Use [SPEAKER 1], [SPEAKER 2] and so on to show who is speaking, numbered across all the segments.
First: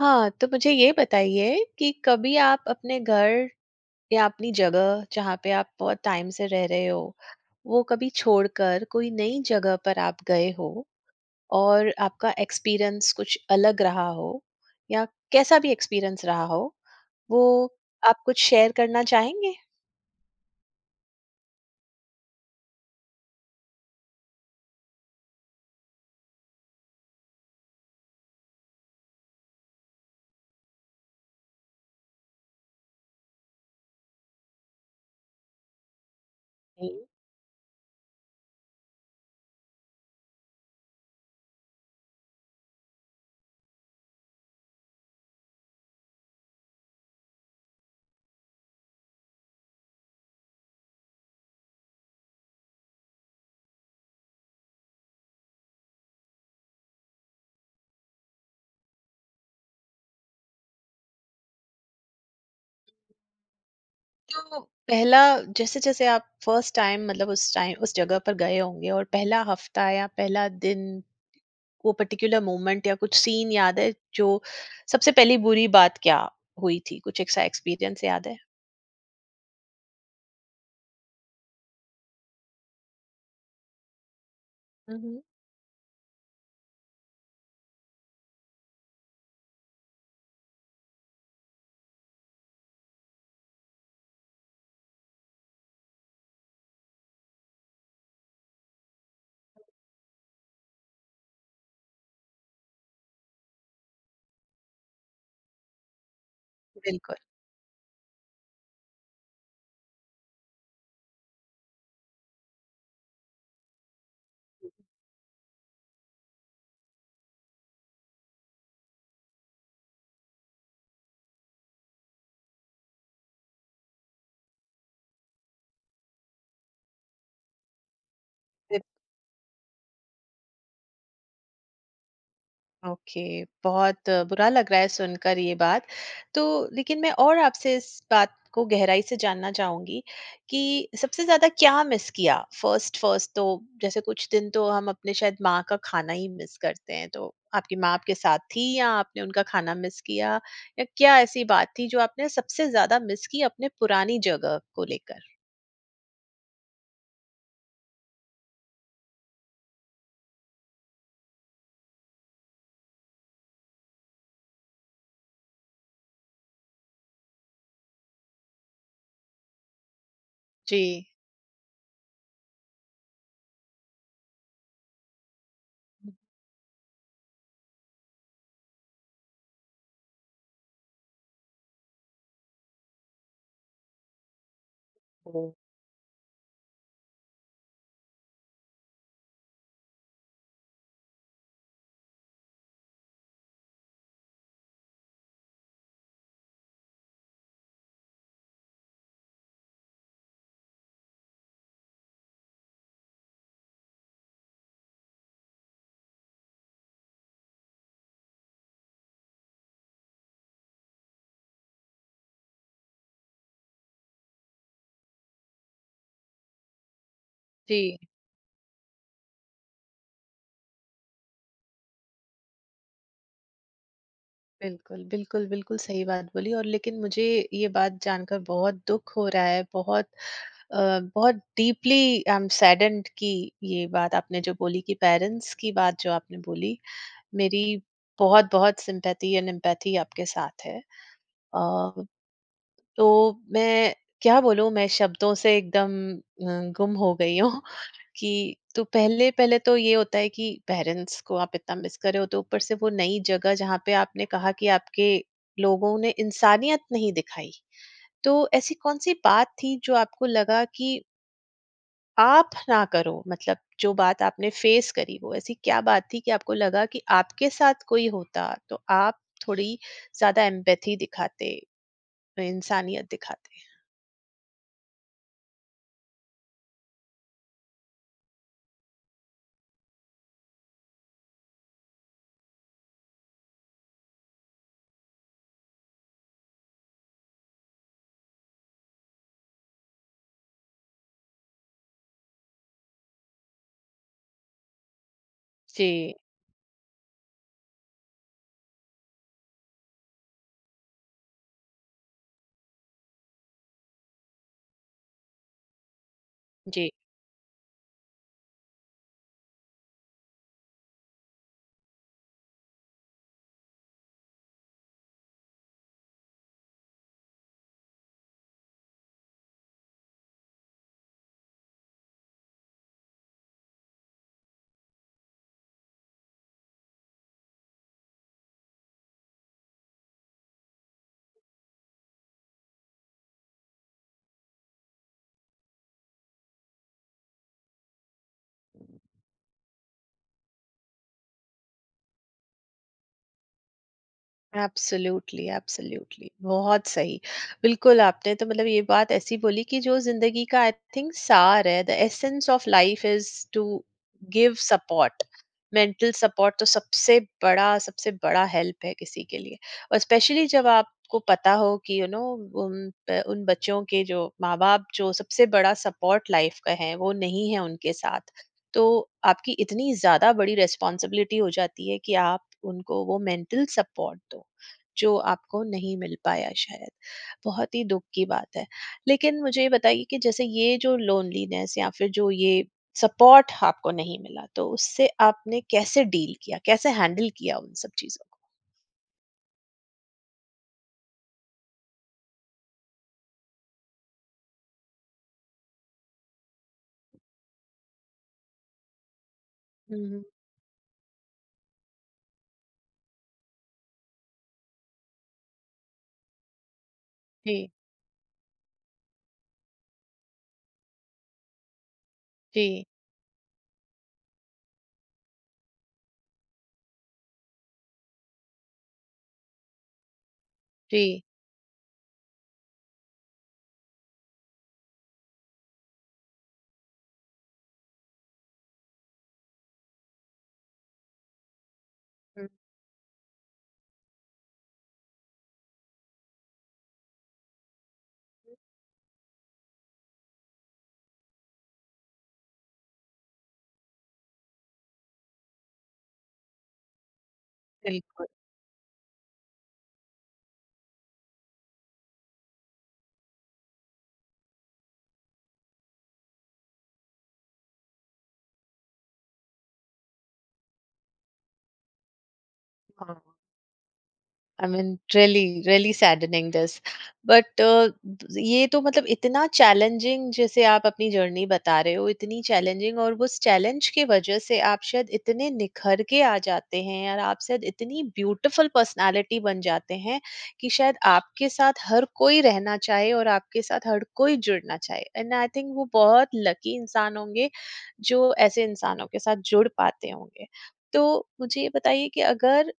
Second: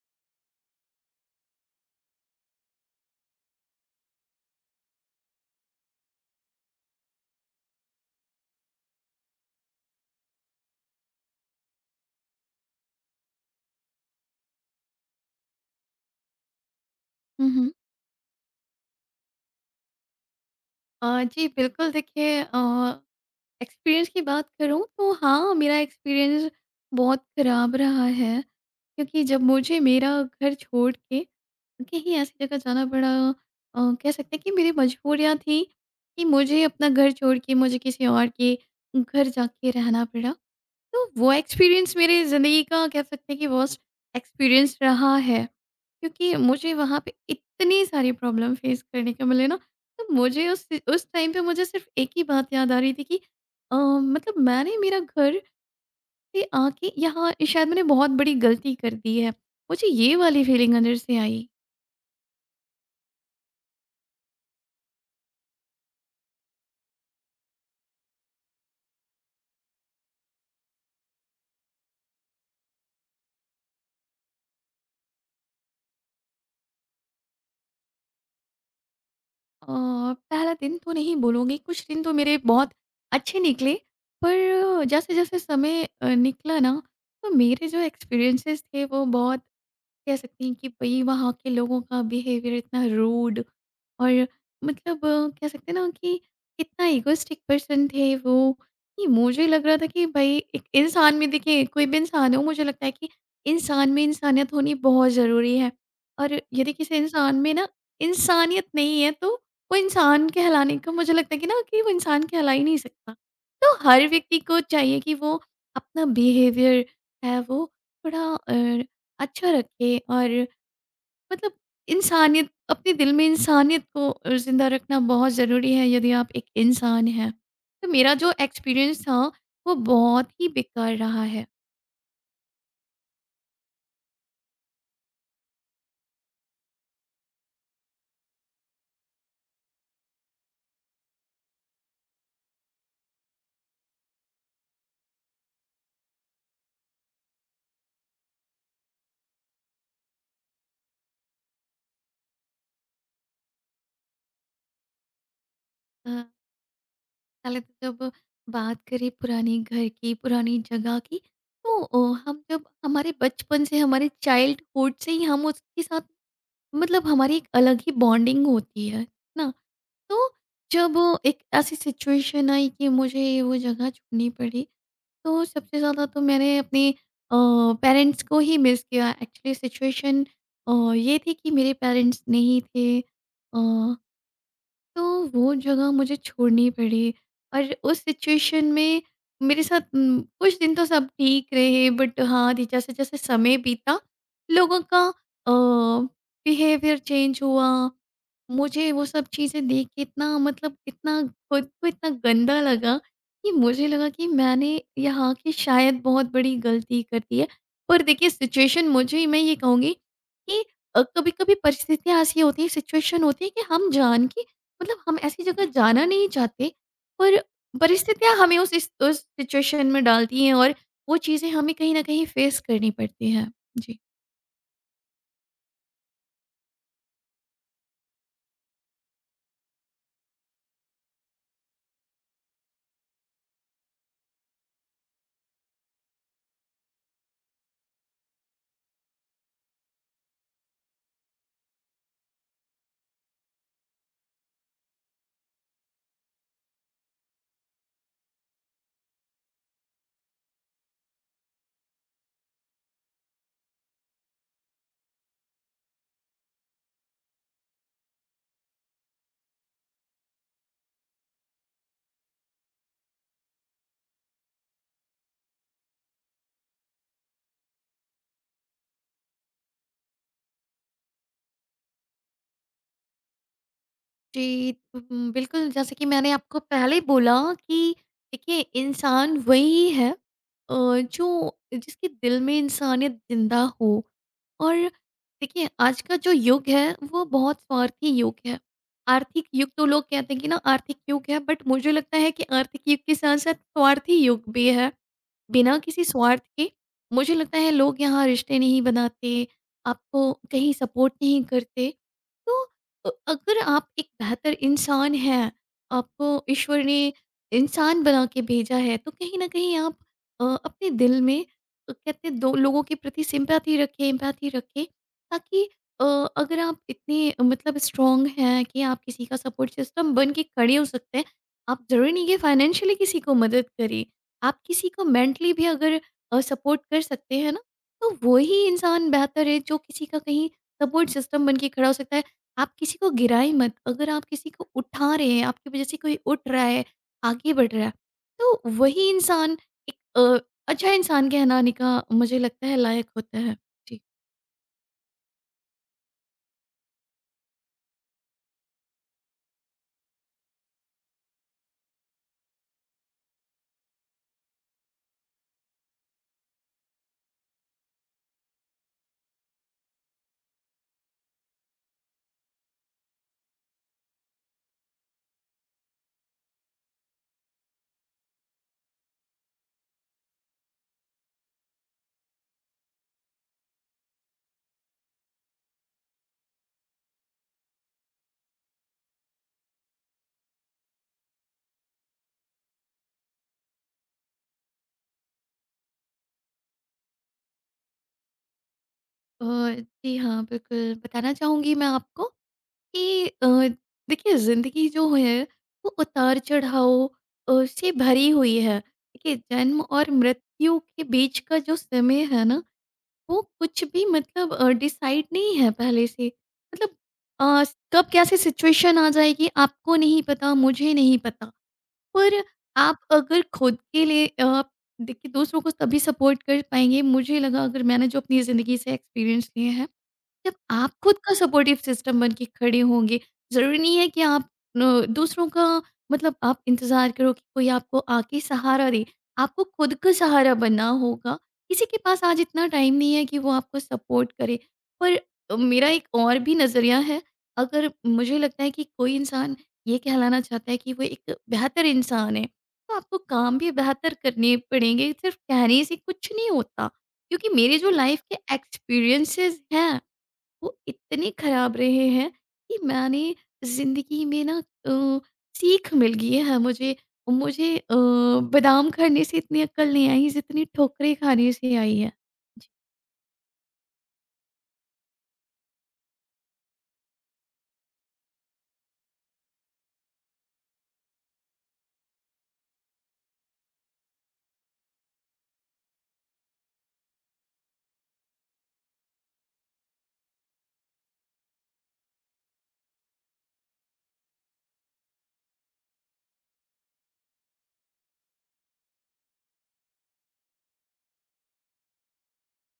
[SPEAKER 1] हाँ, तो मुझे ये बताइए कि कभी आप अपने घर या अपनी जगह जहाँ पे आप बहुत टाइम से रह रहे हो, वो कभी छोड़कर कोई नई जगह पर आप गए हो और आपका एक्सपीरियंस कुछ अलग रहा हो, या कैसा भी एक्सपीरियंस रहा हो,
[SPEAKER 2] हुँ, हुँ।
[SPEAKER 1] वो आप कुछ शेयर करना चाहेंगे?
[SPEAKER 2] जी, बिल्कुल देखिए एक्सपीरियंस की बात करूँ तो हाँ, मेरा एक्सपीरियंस बहुत खराब रहा है। क्योंकि जब मुझे मेरा घर छोड़ के कहीं ऐसी जगह जाना पड़ा, कह सकते हैं कि मेरी मजबूरियाँ थी कि मुझे अपना
[SPEAKER 1] जी।
[SPEAKER 2] घर छोड़ के मुझे किसी और के घर जाके रहना पड़ा। तो वो एक्सपीरियंस मेरी ज़िंदगी का कह सकते हैं कि वर्स्ट एक्सपीरियंस रहा है। क्योंकि मुझे वहाँ पे इतनी सारी प्रॉब्लम फेस करने को मिले ना, तो मुझे उस टाइम पे मुझे सिर्फ़ एक ही बात याद आ रही थी कि मतलब मैंने मेरा घर से आके यहाँ शायद मैंने बहुत बड़ी गलती कर दी है। मुझे ये वाली फीलिंग अंदर से आई।
[SPEAKER 1] तो पहला, जैसे-जैसे आप फर्स्ट टाइम मतलब उस टाइम उस जगह पर गए होंगे और पहला हफ्ता या पहला दिन, वो पर्टिकुलर मोमेंट या कुछ सीन याद है जो सबसे पहली बुरी बात क्या हुई थी, कुछ ऐसा एक्सपीरियंस याद है?
[SPEAKER 2] अ, पहला दिन तो नहीं बोलूँगी, कुछ दिन तो मेरे बहुत अच्छे निकले, पर
[SPEAKER 1] हम्म।
[SPEAKER 2] जैसे-जैसे समय निकला ना, तो मेरे जो एक्सपीरियंसेस थे वो बहुत कह सकते हैं कि भाई वहाँ के लोगों का बिहेवियर इतना रूड और मतलब कह सकते हैं ना कि इतना इगोइस्टिक पर्सन थे वो कि मुझे लग रहा था कि भाई एक इंसान में देखिए कोई भी इंसान हो मुझे लगता है कि इंसान में इंसानियत होनी बहुत ज़रूरी है। और यदि किसी
[SPEAKER 1] बिल्कुल।
[SPEAKER 2] इंसान में ना इंसानियत नहीं है तो वो इंसान कहलाने का मुझे लगता है कि ना कि वो इंसान कहला ही नहीं सकता। तो हर व्यक्ति को चाहिए कि वो अपना बिहेवियर है वो थोड़ा अच्छा रखे और मतलब इंसानियत अपने दिल में इंसानियत को ज़िंदा रखना बहुत ज़रूरी है यदि आप एक इंसान हैं। तो मेरा जो एक्सपीरियंस था वो बहुत ही बेकार रहा है।
[SPEAKER 1] ओके, बहुत बुरा लग रहा है सुनकर ये बात। तो लेकिन मैं और आपसे इस बात को गहराई से जानना चाहूँगी कि सबसे ज़्यादा क्या मिस किया? फ़र्स्ट फ़र्स्ट तो जैसे कुछ दिन तो हम अपने शायद माँ का खाना ही मिस करते हैं, तो आपकी माँ आपके साथ थी या आपने उनका खाना मिस किया? या क्या ऐसी बात थी जो आपने सबसे ज़्यादा मिस की अपने पुरानी जगह को लेकर?
[SPEAKER 2] अ, पहले तो जब बात करें पुराने घर की, पुरानी जगह की तो हम जब हमारे बचपन से हमारे चाइल्डहुड से ही हम उसके साथ मतलब हमारी एक अलग ही बॉन्डिंग होती है ना? तो
[SPEAKER 1] जी।
[SPEAKER 2] जब एक ऐसी सिचुएशन आई कि मुझे वो जगह चुननी पड़ी, तो सबसे ज़्यादा तो मैंने अपने अ, पेरेंट्स को ही मिस किया। एक्चुअली सिचुएशन ये थी कि मेरे पेरेंट्स नहीं थे, अ, तो
[SPEAKER 1] ओह!
[SPEAKER 2] वो जगह मुझे छोड़नी पड़ी। और उस सिचुएशन में मेरे साथ कुछ दिन तो सब ठीक रहे बट हाँ, दी जैसे-जैसे समय बीता, लोगों का अ, बिहेवियर चेंज हुआ। मुझे वो सब चीज़ें देख के इतना मतलब इतना खुद को इतना गंदा लगा कि मुझे लगा कि मैंने यहाँ की शायद बहुत बड़ी गलती कर दी है। पर देखिए सिचुएशन मुझे मैं ये कहूँगी कि कभी-कभी परिस्थितियाँ ऐसी होती हैं, सिचुएशन होती है कि हम जान के मतलब हम ऐसी जगह जाना नहीं चाहते, पर
[SPEAKER 1] जी।
[SPEAKER 2] परिस्थितियाँ हमें उस सिचुएशन में डालती हैं और वो चीज़ें हमें कहीं न कहीं फेस करनी पड़ती हैं। जी।
[SPEAKER 1] बिल्कुल, बिल्कुल, बिल्कुल सही बात बोली, और लेकिन मुझे ये बात जानकर बहुत दुःख हो रहा है, बहुत अ, बहुत डीपली आई एम सैडेंड कि ये बात आपने जो बोली, कि पेरेंट्स की बात जो आपने बोली, मेरी बहुत-बहुत सिम्पैथी एंड एम्पैथी आपके साथ है। अ, तो मैं क्या बोलूँ, मैं शब्दों से एकदम गुम हो गई हूँ कि तो पहले पहले तो ये होता है कि पेरेंट्स को आप इतना मिस कर रहे हो, तो ऊपर से वो नई जगह जहाँ पे आपने कहा कि आपके लोगों ने इंसानियत नहीं दिखाई, तो ऐसी कौन सी बात थी जो आपको लगा कि आप ना करो, मतलब जो बात आपने फेस करी वो ऐसी क्या बात थी कि आपको लगा कि आपके साथ कोई होता तो आप थोड़ी ज्यादा एम्पैथी दिखाते, इंसानियत दिखाते।
[SPEAKER 2] जी, बिल्कुल जैसे कि मैंने आपको पहले ही बोला कि देखिए इंसान वही है, अ, जो जिसके दिल में इंसानियत ज़िंदा हो। और देखिए आज का जो युग है वो बहुत स्वार्थी युग है। आर्थिक युग तो लोग कहते हैं कि ना आर्थिक युग है बट मुझे लगता है कि आर्थिक युग के साथ-साथ स्वार्थी युग भी है। बिना
[SPEAKER 1] जी,
[SPEAKER 2] किसी स्वार्थ के मुझे लगता है लोग यहाँ रिश्ते नहीं बनाते, आपको कहीं सपोर्ट नहीं करते। तो अगर आप एक बेहतर इंसान हैं, आपको ईश्वर
[SPEAKER 1] जी।
[SPEAKER 2] ने इंसान बना के भेजा है, तो कहीं न कहीं आप अपने दिल में कहते हैं दो लोगों के प्रति सिंपैथी रखें, एम्पैथी रखें ताकि अ, अगर आप इतने मतलब स्ट्रॉन्ग हैं कि आप किसी का सपोर्ट सिस्टम बन के खड़े हो सकते हैं, आप ज़रूरी नहीं कि फाइनेंशियली किसी को मदद करें। आप किसी को मेंटली भी अगर सपोर्ट कर सकते हैं ना, तो वो ही इंसान बेहतर है जो किसी का कहीं सपोर्ट सिस्टम बन के खड़ा हो सकता है। आप किसी को गिराएँ मत, अगर आप किसी को उठा रहे हैं, आपकी वज़ह से कोई उठ रहा है, आगे बढ़ रहा है, तो वही इंसान एक अच्छा इंसान कहलाने का मुझे लगता है लायक होता है। जी।
[SPEAKER 1] एब्सोल्युटली, एब्सोल्युटली, बहुत सही। बिल्कुल, आपने तो मतलब ये बात ऐसी बोली कि जो ज़िंदगी का आई थिंक सार है, the essence of life is to give support. Mental support तो सबसे बड़ा हेल्प है किसी के लिए, और स्पेशली जब आपको पता हो कि उन बच्चों के जो माँ-बाप, जो सबसे बड़ा सपोर्ट लाइफ का है, वो नहीं है उनके साथ। तो आपकी इतनी ज़्यादा बड़ी रिस्पॉन्सिबिलिटी हो जाती है कि आप उनको वो मेंटल सपोर्ट दो, जो आपको नहीं मिल पाया शायद। बहुत ही दुःख की बात है। लेकिन मुझे ये बताइए कि जैसे ये जो लोनलीनेस या फिर जो ये सपोर्ट आपको नहीं मिला, तो उससे आपने कैसे डील किया? कैसे हैंडल किया उन सब चीज़ों को?
[SPEAKER 2] जी हाँ, बिल्कुल बताना चाहूँगी मैं आपको कि देखिए ज़िंदगी जो है वो उतार चढ़ाव से भरी हुई है। देखिए जन्म
[SPEAKER 1] हुँ,
[SPEAKER 2] और
[SPEAKER 1] हुँ।
[SPEAKER 2] मृत्यु के बीच का जो समय है ना, वो कुछ भी मतलब डिसाइड नहीं है पहले से। मतलब अ,
[SPEAKER 1] जी,
[SPEAKER 2] कब कैसी सिचुएशन आ जाएगी आपको नहीं पता, मुझे नहीं पता। पर
[SPEAKER 1] जी,
[SPEAKER 2] आप अगर खुद के लिए देखिए दूसरों को तभी सपोर्ट कर पाएँगे मुझे लगा अगर मैंने जो अपनी ज़िंदगी से एक्सपीरियंस लिए हैं जब आप
[SPEAKER 1] जी।
[SPEAKER 2] खुद का सपोर्टिव सिस्टम बन के खड़े होंगे, ज़रूरी नहीं है कि आप न दूसरों का मतलब आप इंतज़ार करो कि कोई आपको आके सहारा दे। आपको खुद का सहारा बनना होगा। किसी के पास आज
[SPEAKER 1] हुँ,
[SPEAKER 2] इतना टाइम नहीं है कि वो आपको सपोर्ट करे। पर मेरा एक और भी नज़रिया है, अगर मुझे लगता है कि कोई इंसान ये कहलाना चाहता है कि वो एक बेहतर इंसान है, तो आपको काम भी बेहतर करने पड़ेंगे, सिर्फ़ कहने से कुछ नहीं होता। क्योंकि मेरे जो लाइफ़
[SPEAKER 1] बिल्कुल।
[SPEAKER 2] के एक्सपीरियंसेस हैं वो इतने खराब रहे हैं कि मैंने ज़िंदगी में ना सीख मिल गई है मुझे। मुझे बादाम खाने से इतनी अक्ल नहीं आई जितनी ठोकरें खाने से आई है।
[SPEAKER 1] हाँ। I mean really really saddening this, but ये तो मतलब इतना चैलेंजिंग, जैसे आप अपनी जर्नी बता रहे हो इतनी चैलेंजिंग, और उस चैलेंज की वजह से आप शायद इतने निखर के आ जाते हैं, और आप शायद इतनी ब्यूटीफुल पर्सनालिटी बन जाते हैं कि शायद आपके साथ हर कोई रहना चाहे और आपके साथ हर कोई जुड़ना चाहे, एंड आई थिंक वो बहुत लकी इंसान होंगे जो ऐसे इंसानों के साथ जुड़ पाते होंगे। तो मुझे ये बताइए कि अगर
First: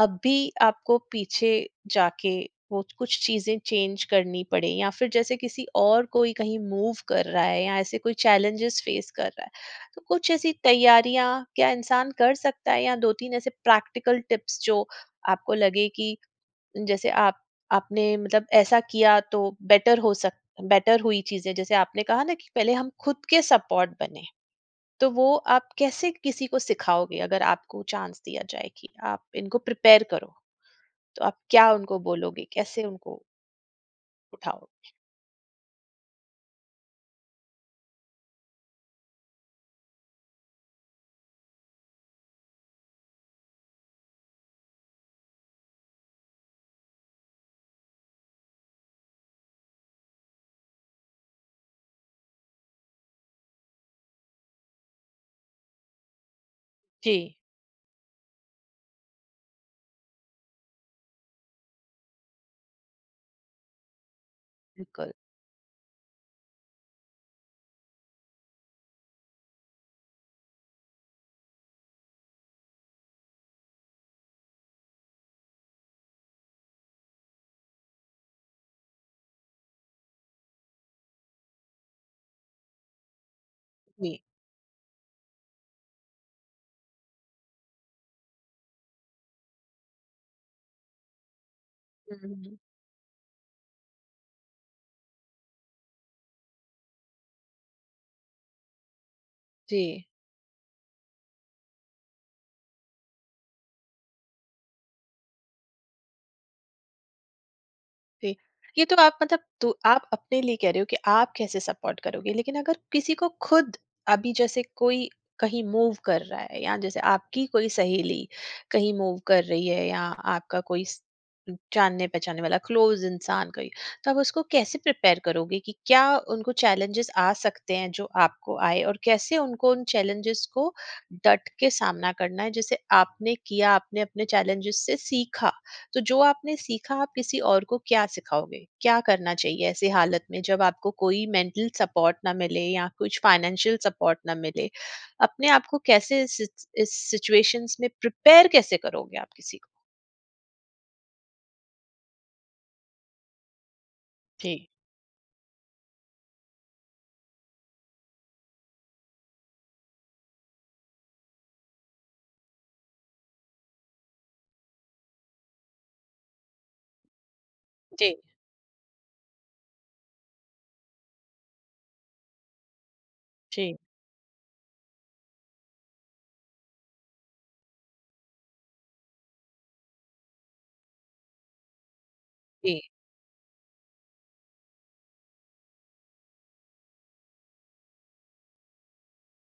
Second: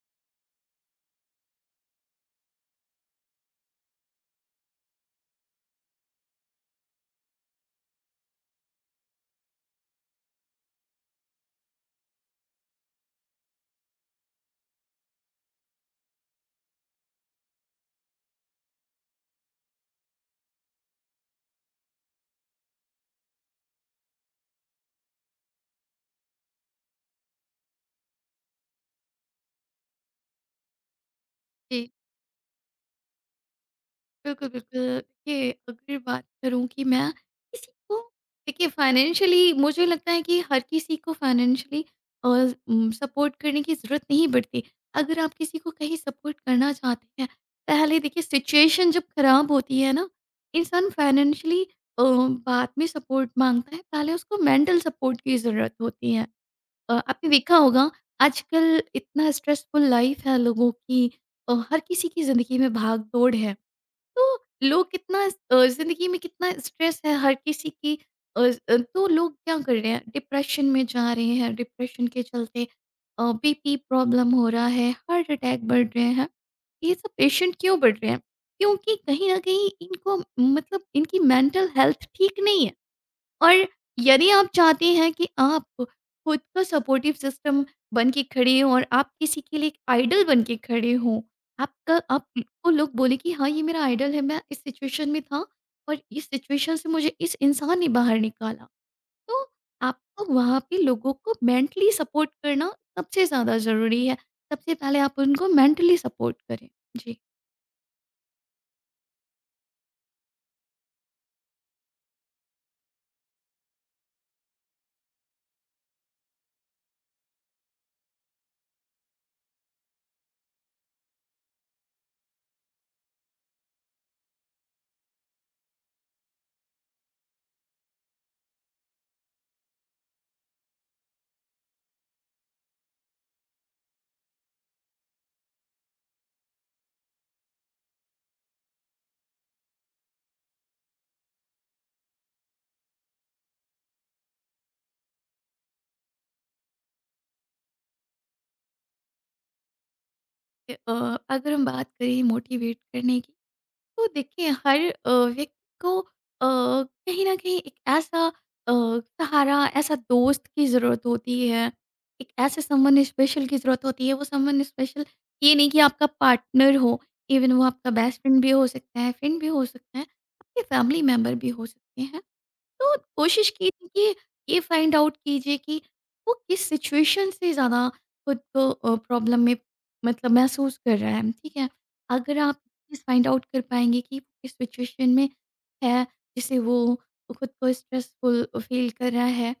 [SPEAKER 1] अब भी आपको पीछे जाके वो कुछ चीजें चेंज करनी पड़े, या फिर जैसे किसी और कोई कहीं मूव कर रहा है या ऐसे कोई चैलेंजेस फेस कर रहा है, तो कुछ ऐसी तैयारियां क्या इंसान कर सकता है, या दो तीन ऐसे प्रैक्टिकल टिप्स जो आपको लगे कि जैसे आप आपने मतलब ऐसा किया तो बेटर हो सक बेटर हुई चीजें, जैसे आपने कहा ना कि पहले हम खुद के सपोर्ट बने, तो वो आप कैसे किसी को सिखाओगे? अगर आपको चांस दिया जाए कि आप इनको प्रिपेयर करो, तो आप क्या
[SPEAKER 2] जी।
[SPEAKER 1] उनको बोलोगे? कैसे उनको
[SPEAKER 2] बिल्कुल,
[SPEAKER 1] उठाओ?
[SPEAKER 2] बिल्कुल। देखिए अगर बात करूँ कि मैं किसी को देखिए फाइनेंशियली मुझे लगता है कि हर किसी को फाइनेंशियली अ, सपोर्ट करने की ज़रूरत नहीं पड़ती। अगर आप किसी को कहीं सपोर्ट करना चाहते हैं, पहले देखिए सिचुएशन जब खराब होती है ना, इंसान फाइनेंशियली बाद में सपोर्ट माँगता है, पहले उसको मेंटल सपोर्ट की ज़रूरत होती है।
[SPEAKER 1] जी।
[SPEAKER 2] आपने देखा होगा आजकल इतना स्ट्रेसफुल लाइफ़ है लोगों की। हर किसी की ज़िंदगी में भाग-दौड़ है। तो लोग
[SPEAKER 1] बिल्कुल,
[SPEAKER 2] ज़िंदगी में कितना स्ट्रेस है हर किसी की तो लोग क्या कर रहे हैं डिप्रेशन में जा रहे हैं, डिप्रेशन के चलते बीपी प्रॉब्लम हो रहा है, हार्ट अटैक बढ़ रहे हैं। ये सब पेशेंट क्यों बढ़ रहे हैं? क्योंकि कहीं न कहीं इनको मतलब इनकी मेंटल हेल्थ ठीक नहीं है। और
[SPEAKER 1] जी।
[SPEAKER 2] यदि आप चाहते हैं कि आप खुद का सपोर्टिव सिस्टम बन के खड़े हों और आप किसी के लिए एक आइडल बन के खड़े हों, आपका
[SPEAKER 1] हुँ, हुँ।
[SPEAKER 2] आपको लोग बोले कि हाँ, ये मेरा आइडल है, मैं इस सिचुएशन में था और इस सिचुएशन से मुझे इस इंसान ने बाहर निकाला। तो
[SPEAKER 1] जी।
[SPEAKER 2] आपको वहाँ पे लोगों को मेंटली सपोर्ट करना सबसे ज़्यादा ज़रूरी है। सबसे पहले आप उनको मेंटली सपोर्ट करें। जी।
[SPEAKER 1] जी। ये तो आप मतलब तो आप अपने लिए कह रहे हो कि आप कैसे सपोर्ट करोगे, लेकिन अगर किसी को खुद अभी जैसे कोई कहीं मूव कर रहा है, या जैसे आपकी कोई सहेली कहीं मूव कर रही है, या आपका कोई जानने पहचानने वाला क्लोज इंसान कोई, तो आप उसको कैसे प्रिपेयर करोगे कि क्या उनको चैलेंजेस आ सकते हैं जो आपको आए, और कैसे उनको उन चैलेंजेस को डट के सामना करना है, जैसे आपने किया, आपने अपने चैलेंजेस से सीखा, तो जो आपने सीखा आप किसी और को क्या सिखाओगे? क्या करना चाहिए ऐसी हालत में जब आपको कोई मेंटल सपोर्ट ना मिले या कुछ फाइनेंशियल सपोर्ट ना मिले? अपने आप को कैसे इस सिचुएशंस में प्रिपेयर कैसे करोगे आप किसी को?
[SPEAKER 2] अ, अगर हम बात करें मोटिवेट करने की तो देखिए
[SPEAKER 1] जी,
[SPEAKER 2] हर व्यक्ति को कहीं न कहीं एक ऐसा सहारा, ऐसा दोस्त की ज़रूरत होती है, एक ऐसे संबंध स्पेशल की ज़रूरत होती है। वो संबंध स्पेशल ये नहीं कि आपका पार्टनर हो, इवन वो आपका
[SPEAKER 1] जी,
[SPEAKER 2] बेस्ट फ्रेंड भी हो सकता है, फ्रेंड भी हो सकता है, आपके फैमिली मेंबर भी हो सकते हैं। तो कोशिश की
[SPEAKER 1] जी।
[SPEAKER 2] थी कि ये फाइंड आउट कीजिए कि वो किस सिचुएशन से ज़्यादा खुद को प्रॉब्लम में मतलब महसूस कर रहा है, ठीक है? अगर आप
[SPEAKER 1] जी।
[SPEAKER 2] चीज़ फाइंड आउट कर पाएँगे कि वो किस सिचुएशन में है, जिससे वो खुद को स्ट्रेसफुल फील कर रहा है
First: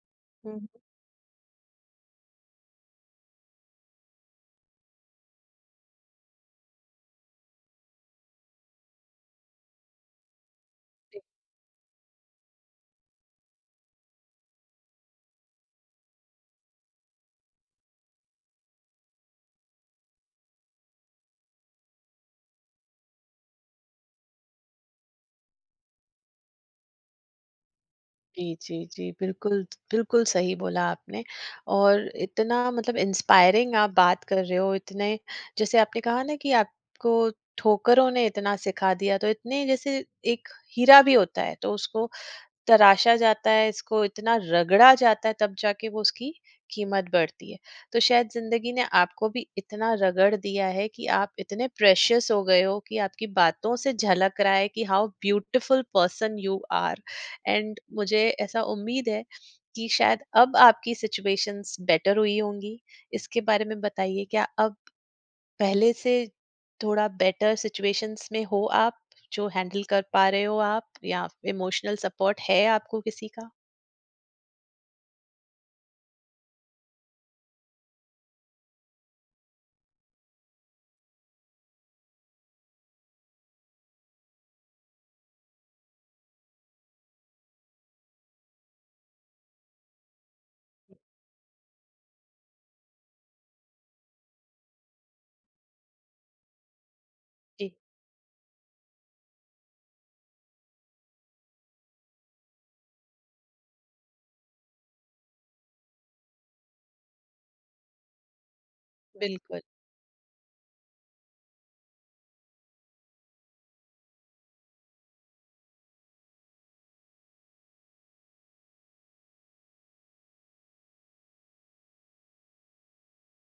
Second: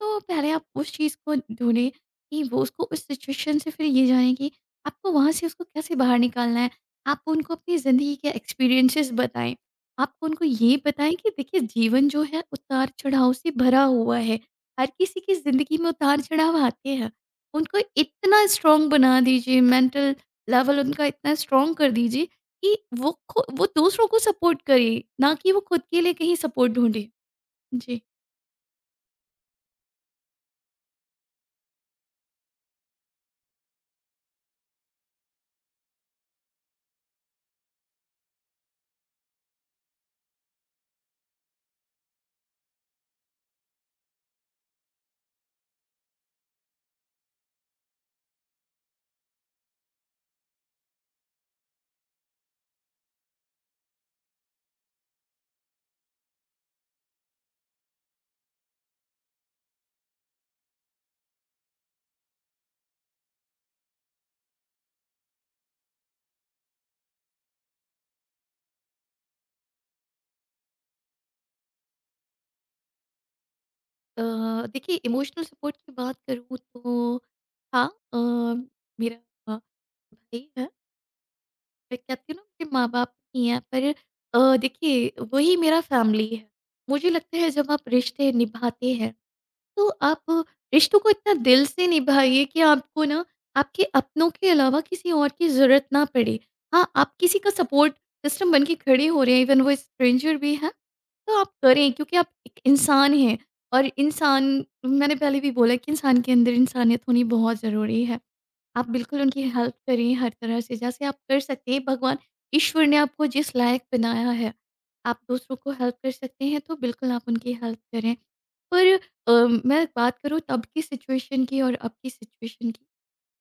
[SPEAKER 2] तो पहले आप उस चीज़ को ढूँढें कि वो उसको उस सिचुएशन से फिर ये जानें कि आपको वहाँ से उसको कैसे बाहर निकालना है। आप उनको अपनी ज़िंदगी के एक्सपीरियंसेस बताएँ। आप उनको ये बताएँ कि देखिए जीवन जो है उतार-चढ़ाव से भरा हुआ है। हर किसी की ज़िंदगी में उतार-चढ़ाव आते हैं। उनको इतना स्ट्रॉन्ग बना दीजिए, मेंटल लेवल उनका इतना स्ट्रॉन्ग कर दीजिए कि वो दूसरों को सपोर्ट करें, ना कि वो खुद के लिए कहीं सपोर्ट ढूँढे। जी।
[SPEAKER 1] जी, जी, जी। बिल्कुल, बिल्कुल सही बोला आपने, और इतना मतलब इंस्पायरिंग आप बात कर रहे हो, इतने जैसे आपने कहा ना कि आपको ठोकरों ने इतना सिखा दिया, तो इतने जैसे एक हीरा भी होता है, तो उसको तराशा जाता है, इसको इतना रगड़ा जाता है, तब जाके वो उसकी कीमत बढ़ती है। तो शायद ज़िंदगी ने आपको भी इतना रगड़ दिया है कि आप इतने प्रेशियस हो गए हो कि आपकी बातों से झलक रहा है कि how beautiful person you are, and मुझे ऐसा उम्मीद है कि शायद अब आपकी सिचुएशंस बेटर हुई होंगी। इसके बारे में बताइए, क्या अब पहले से थोड़ा बेटर सिचुएशंस में हो आप, जो हैंडल कर पा रहे हो आप, या इमोशनल सपोर्ट है आपको किसी का?
[SPEAKER 2] अ, देखिए इमोशनल सपोर्ट की बात करूँ तो हाँ, अ, मेरा अ, भाई है, मैं कहती हूँ ना मेरे माँ बाप ही हैं। पर देखिए वही मेरा फैमिली है। मुझे लगता है जब आप रिश्ते निभाते हैं तो आप रिश्तों को इतना दिल से निभाइए कि आपको ना आपके अपनों के अलावा किसी और की ज़रूरत ना पड़े। हाँ, आप किसी का
[SPEAKER 1] जी।
[SPEAKER 2] सपोर्ट सिस्टम बन के खड़े हो रहे हैं इवन वो स्ट्रेंजर भी है, तो आप करें क्योंकि आप एक इंसान हैं और इंसान मैंने पहले भी बोला कि इंसान के अंदर इंसानियत होनी बहुत ज़रूरी है। आप बिल्कुल उनकी
[SPEAKER 1] बिल्कुल।
[SPEAKER 2] हेल्प करिए हर तरह से जैसे आप कर सकते हैं। भगवान ईश्वर ने आपको जिस लायक बनाया है आप दूसरों को हेल्प कर सकते हैं तो बिल्कुल आप उनकी हेल्प करें। पर अ, मैं बात करूँ तब की सिचुएशन की और अब की सिचुएशन की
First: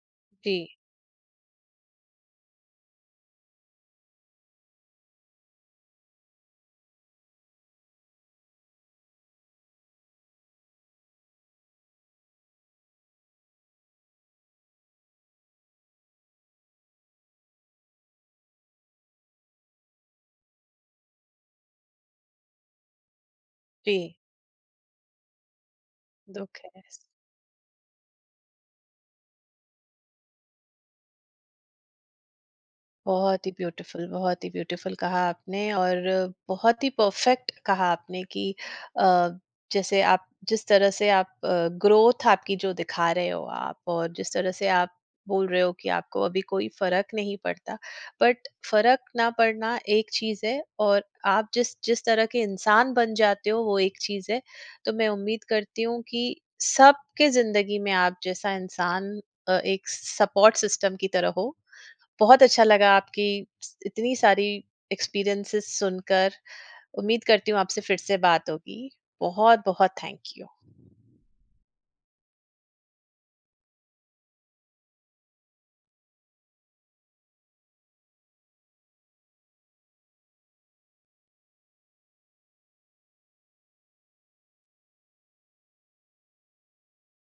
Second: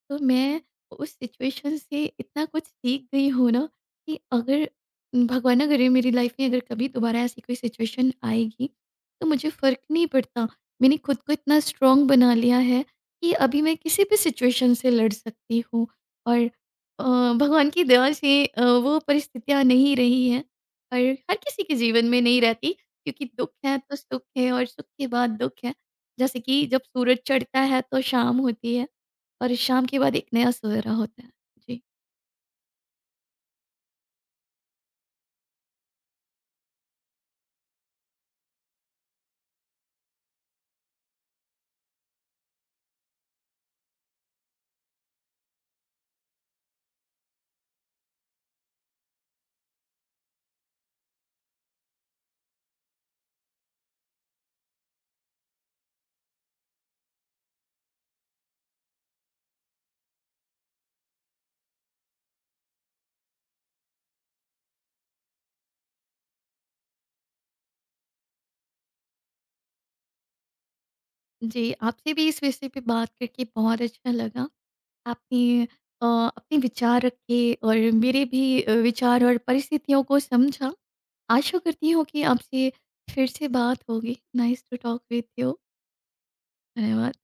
[SPEAKER 2] तो
[SPEAKER 1] जी।
[SPEAKER 2] मैं उस सिचुएशन से इतना कुछ सीख गई हूँ ना कि अगर भगवान ना करे मेरी लाइफ में अगर कभी दोबारा ऐसी कोई सिचुएशन आएगी तो मुझे फ़र्क नहीं पड़ता। मैंने खुद को इतना स्ट्रॉन्ग बना लिया है कि अभी मैं किसी भी सिचुएशन से लड़ सकती हूँ और भगवान की दया से वो परिस्थितियाँ नहीं रही हैं और हर किसी के जीवन में नहीं रहती क्योंकि दुःख है तो
[SPEAKER 1] जी।
[SPEAKER 2] सुख है और सुख के बाद दुःख है। जैसे
[SPEAKER 1] दुख
[SPEAKER 2] कि जब
[SPEAKER 1] है।
[SPEAKER 2] सूरज चढ़ता है तो शाम होती है। और शाम के बाद एक नया सवेरा होता है। जी।
[SPEAKER 1] बहुत ही ब्यूटीफुल, बहुत ही ब्यूटीफुल कहा आपने, और बहुत ही परफेक्ट कहा आपने कि अ, जैसे आप जिस तरह से आप ग्रोथ आपकी जो दिखा रहे हो आप, और जिस तरह से आप बोल रहे हो कि आपको अभी कोई फर्क नहीं पड़ता, बट फर्क ना पड़ना एक चीज है, और आप जिस जिस तरह के इंसान बन जाते हो वो एक चीज है, तो मैं उम्मीद करती हूँ कि सबके जिंदगी में आप जैसा इंसान एक सपोर्ट सिस्टम की तरह हो। बहुत अच्छा लगा आपकी इतनी सारी एक्सपीरियंसेस सुनकर। उम्मीद करती हूँ आपसे फिर से बात होगी। बहुत बहुत थैंक यू।
[SPEAKER 2] जी, आपसे भी इस विषय पे बात करके बहुत अच्छा लगा। आपने अपने विचार रखे और मेरे भी विचार और परिस्थितियों को समझा। आशा करती हूँ कि आपसे फिर से बात होगी। Nice to talk with you. धन्यवाद।